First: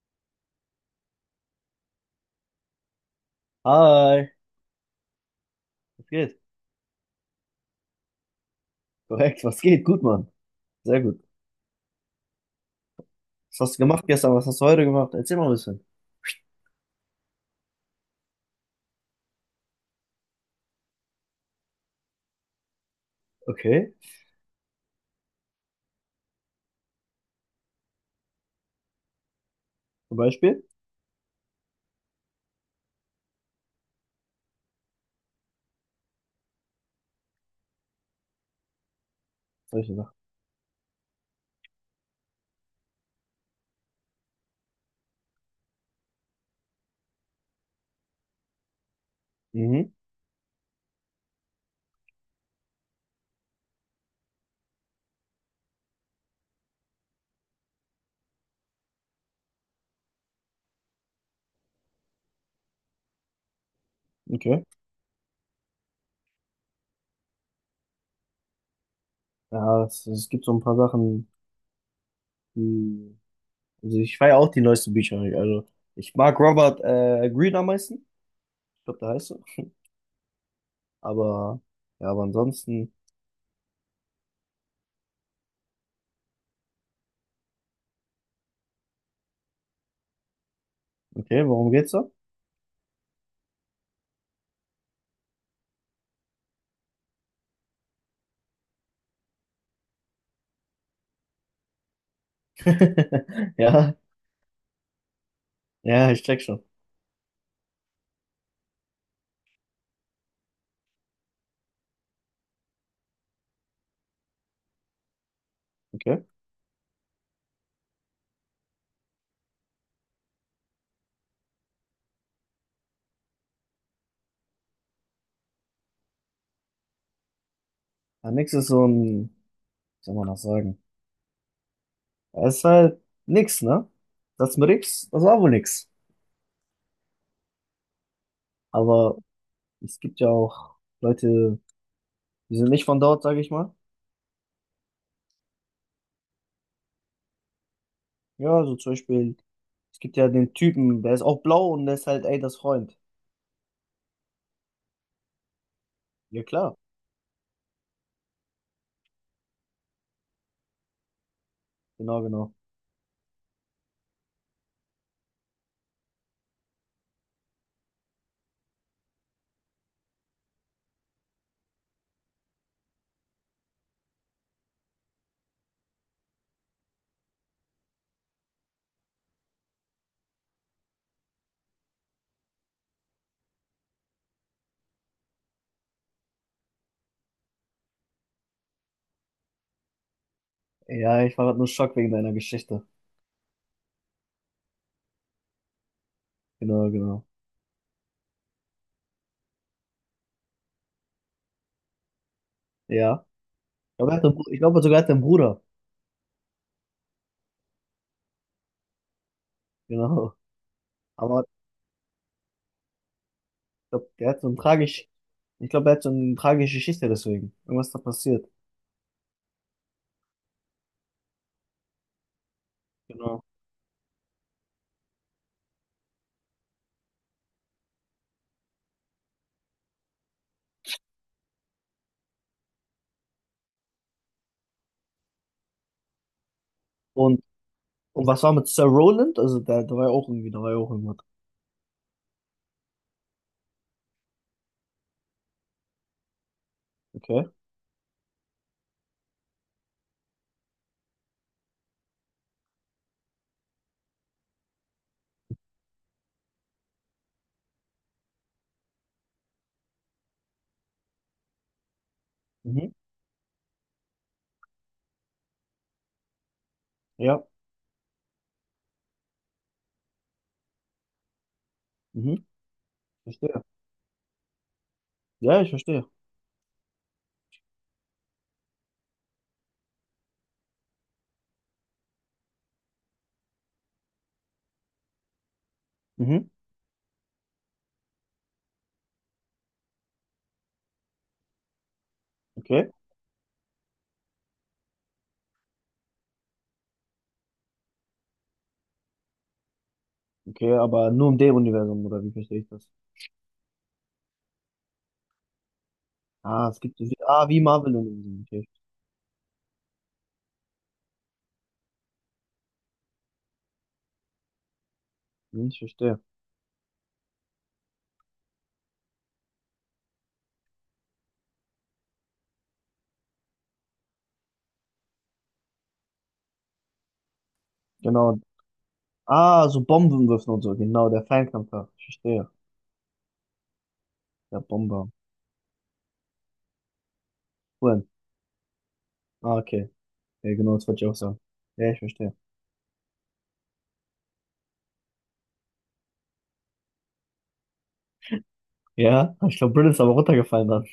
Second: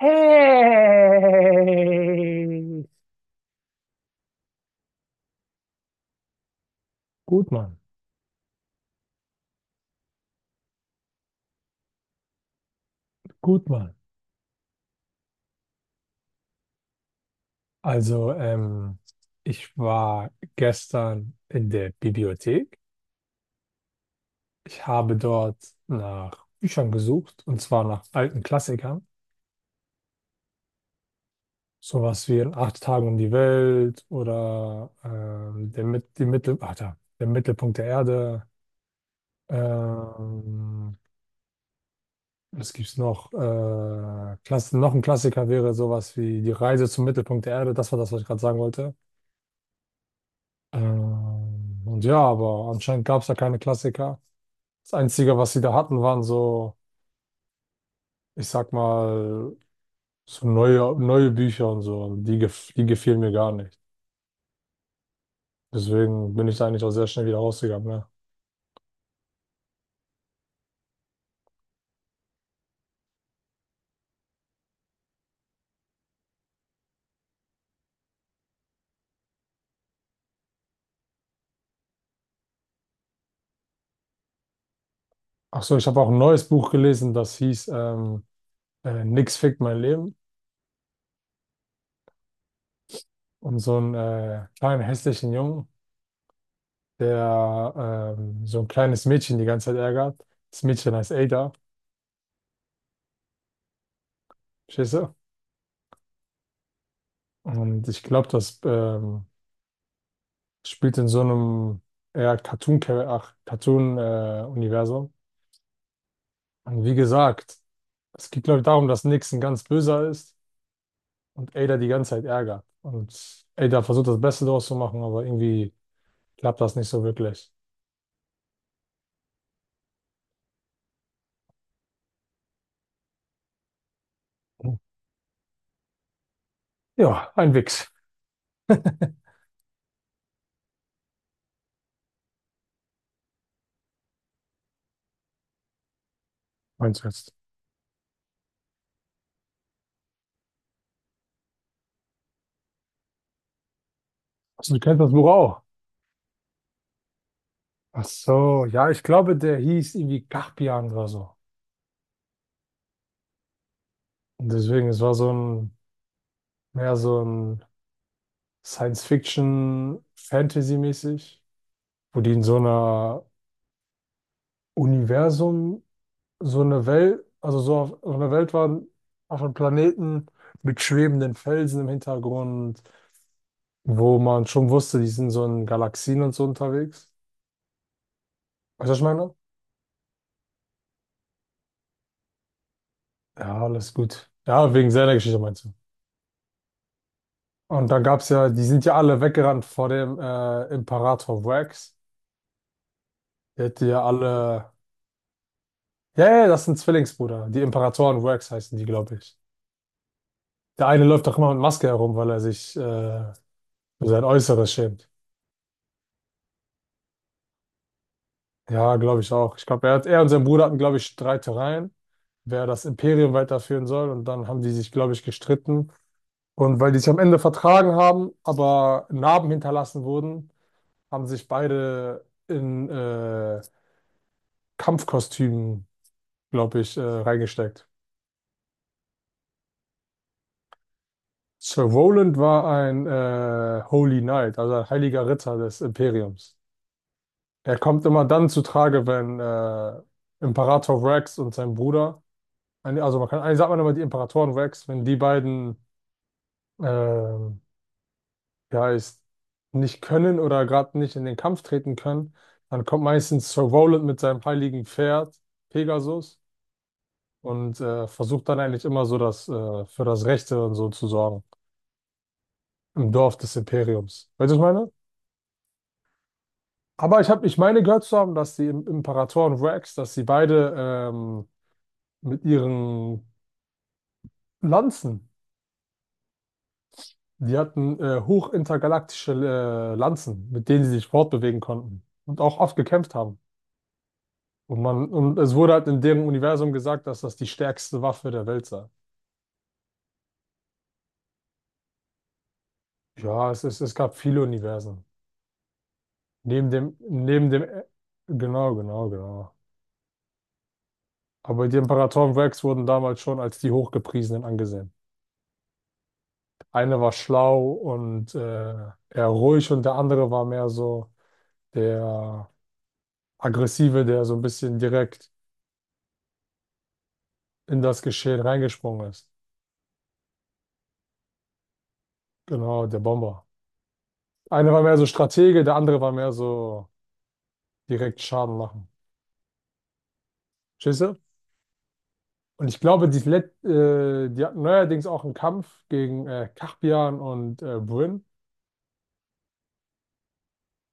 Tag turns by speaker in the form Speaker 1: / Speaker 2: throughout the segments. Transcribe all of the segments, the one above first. Speaker 1: Hey!
Speaker 2: Hi, was geht? Korrekt, was geht? Gut, Mann. Sehr gut. Was hast du gemacht? Gestern? Was hast du heute gemacht? Erzähl mal ein bisschen. Okay, zum Beispiel? Solche Sachen. Mhm, okay. Ja, es gibt so ein paar Sachen, die. Also ich feiere auch die neuesten Bücher. Also ich mag Robert Greene am meisten. Ich glaube, der heißt so. Aber ja, aber ansonsten. Okay, worum geht's da? Ja, ja, ich check schon. Okay. Ja, nix ist so ein, wie soll man das sagen? Er ist halt nix, ne? Das mit X, das war wohl nix. Aber es gibt ja auch Leute, die sind nicht von dort, sage ich mal. Ja, so zum Beispiel, es gibt ja den Typen, der ist auch blau und der ist halt, ey, das Freund. Ja, klar. Genau, genau. Ja, ich war grad nur schock wegen deiner Geschichte. Genau, genau. Ja. Ich glaube, er hat einen Bru- ich glaube sogar, er hat einen Bruder. Genau. Aber ich glaube, der hat so ein tragisch, ich glaube, er hat so eine tragische Geschichte deswegen. Irgendwas da passiert. Genau. Und, und was war mit Sir Roland? Also, der war ja auch irgendwie, da war ja auch irgendwas. Okay. Mhm. Ja. Mhm. Verstehe. Ja, ich verstehe. Mhm, okay, okay, aber nur im Dave-Universum, oder wie verstehe ich das? Ah, es gibt, ah, wie Marvel-Universum, okay. Hm, ich verstehe, genau, ah, so Bombenwürfen und so, genau, der Fernkampfer, ich verstehe, der Bomber, cool, ah, okay, ja, genau, das wollte ich auch sagen, ja, ich verstehe, ja, ich glaube, Britt ist aber runtergefallen dann,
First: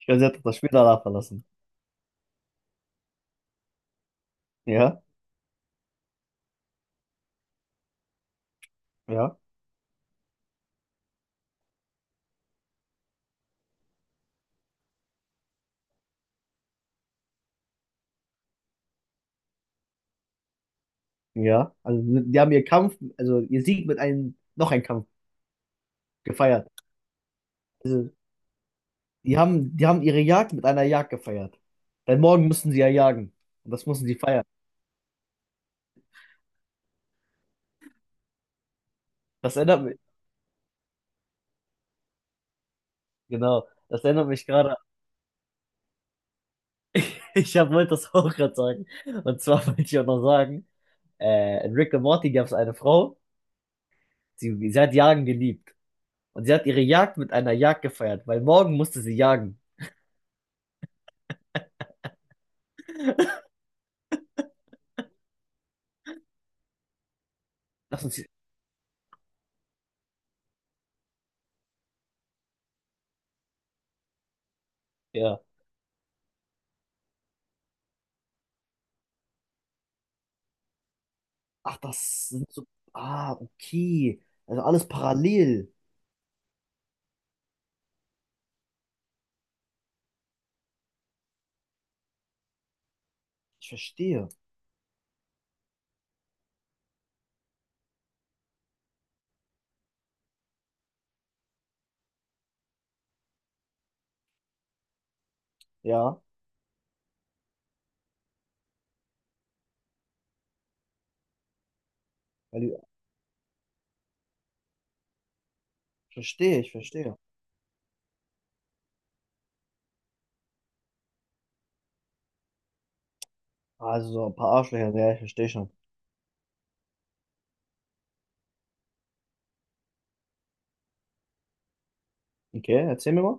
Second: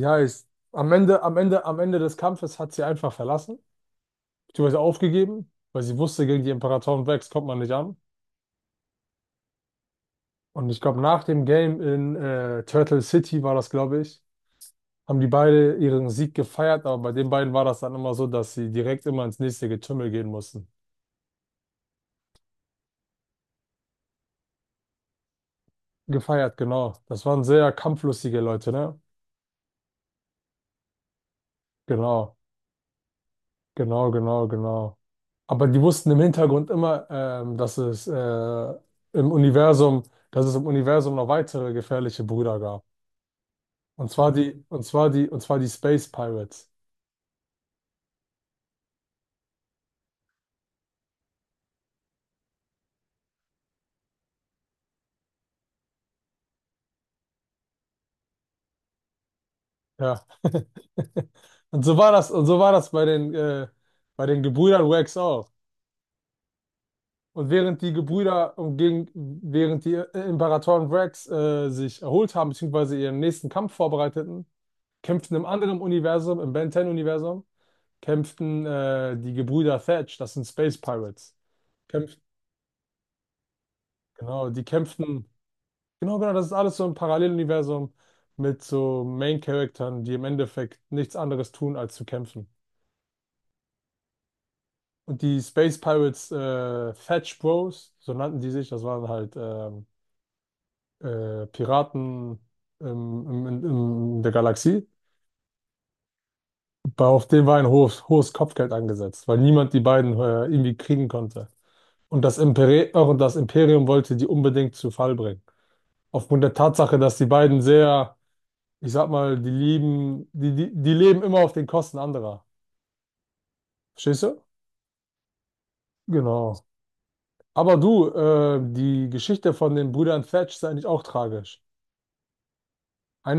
Speaker 2: ich glaube, sie hat das Spiel danach verlassen, ja, ja, ja, also, die haben ihr Kampf, also, ihr Sieg mit einem, noch ein Kampf gefeiert. Die haben ihre Jagd mit einer Jagd gefeiert. Denn morgen müssen sie ja jagen. Und das müssen sie feiern. Das erinnert mich, genau, das erinnert mich gerade. Wollte das auch gerade sagen. Und zwar wollte ich auch noch sagen, in Rick and Morty gab es eine Frau, sie hat Jagen geliebt. Und sie hat ihre Jagd mit einer Jagd gefeiert, weil morgen musste sie jagen. Lass uns, ja. Ach, das sind so, ah, okay. Also alles parallel. Ich verstehe. Ja, weil die- ich verstehe, ich verstehe. Also so ein paar Arschlöcher, ja, ich verstehe schon. Okay, erzähl mir mal.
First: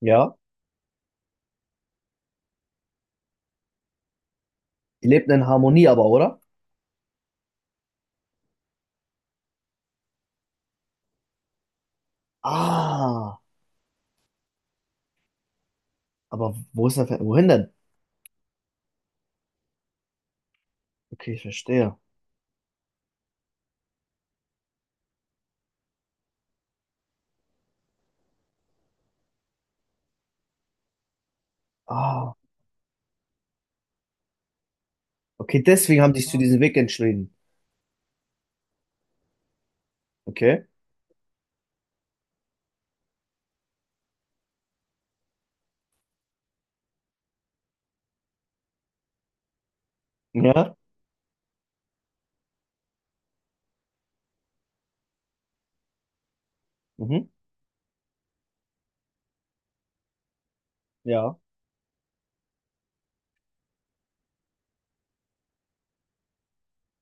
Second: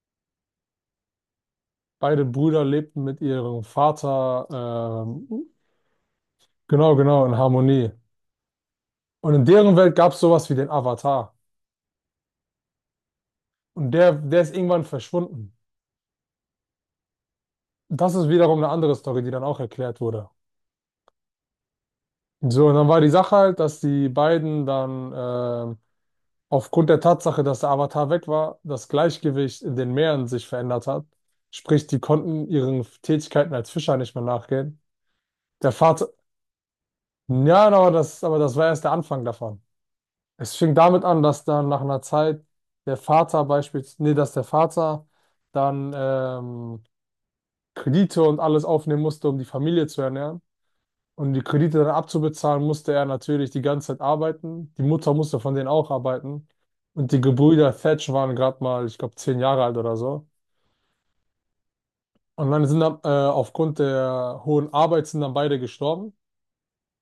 Speaker 2: Ja. Die lebten in Harmonie aber, oder? Ah, aber wo ist wohin denn? Okay, ich verstehe. Ah, okay, deswegen haben die sich zu diesem Weg entschieden. Okay. Ja. Mhm. Ja.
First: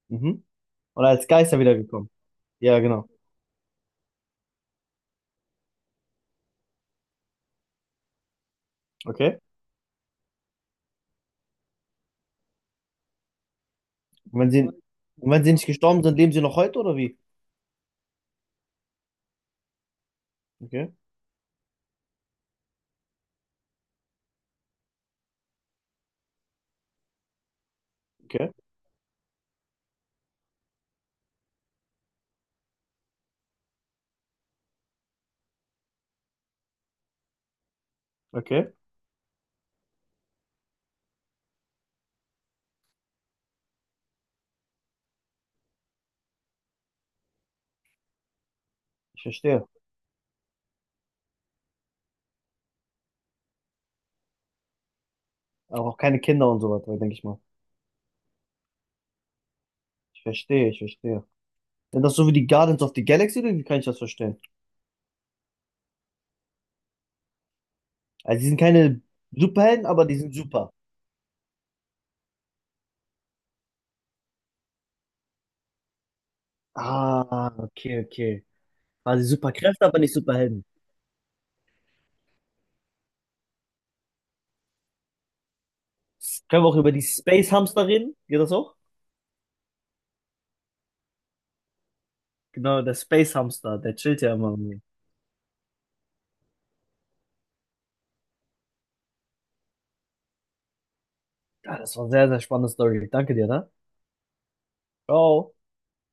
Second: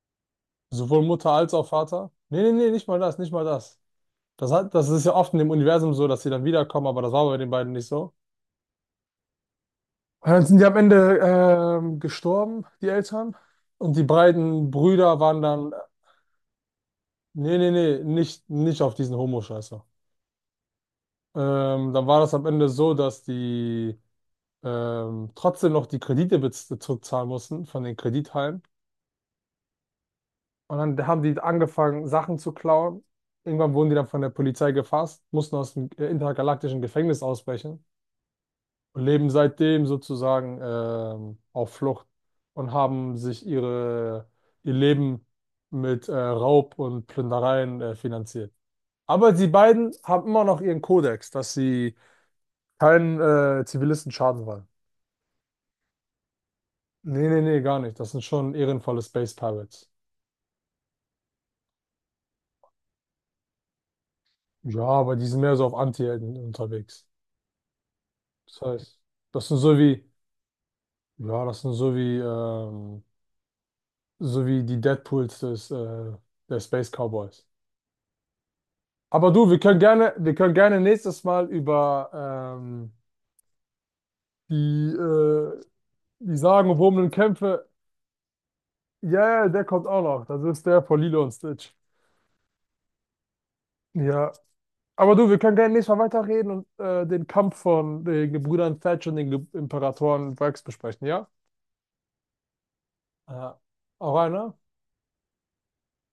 Speaker 2: Mhm. Und als Geister wiedergekommen. Ja, genau. Okay. Und wenn sie, und wenn sie nicht gestorben sind, leben sie noch heute, oder wie? Okay. Okay. Okay. Ich verstehe. Aber auch keine Kinder und so weiter, denke ich mal. Ich verstehe, ich verstehe. Sind das so wie die Guardians of the Galaxy, oder wie kann ich das verstehen? Also, die sind keine Superhelden, aber die sind super. Ah, okay, okay. Quasi Superkräfte, aber nicht Superhelden. Können wir auch über die Space Hamster reden? Geht das auch? Genau, der Space Hamster, der chillt ja immer mit mir. Ja, das war eine sehr, sehr spannende Story. Danke dir, ne? Ciao.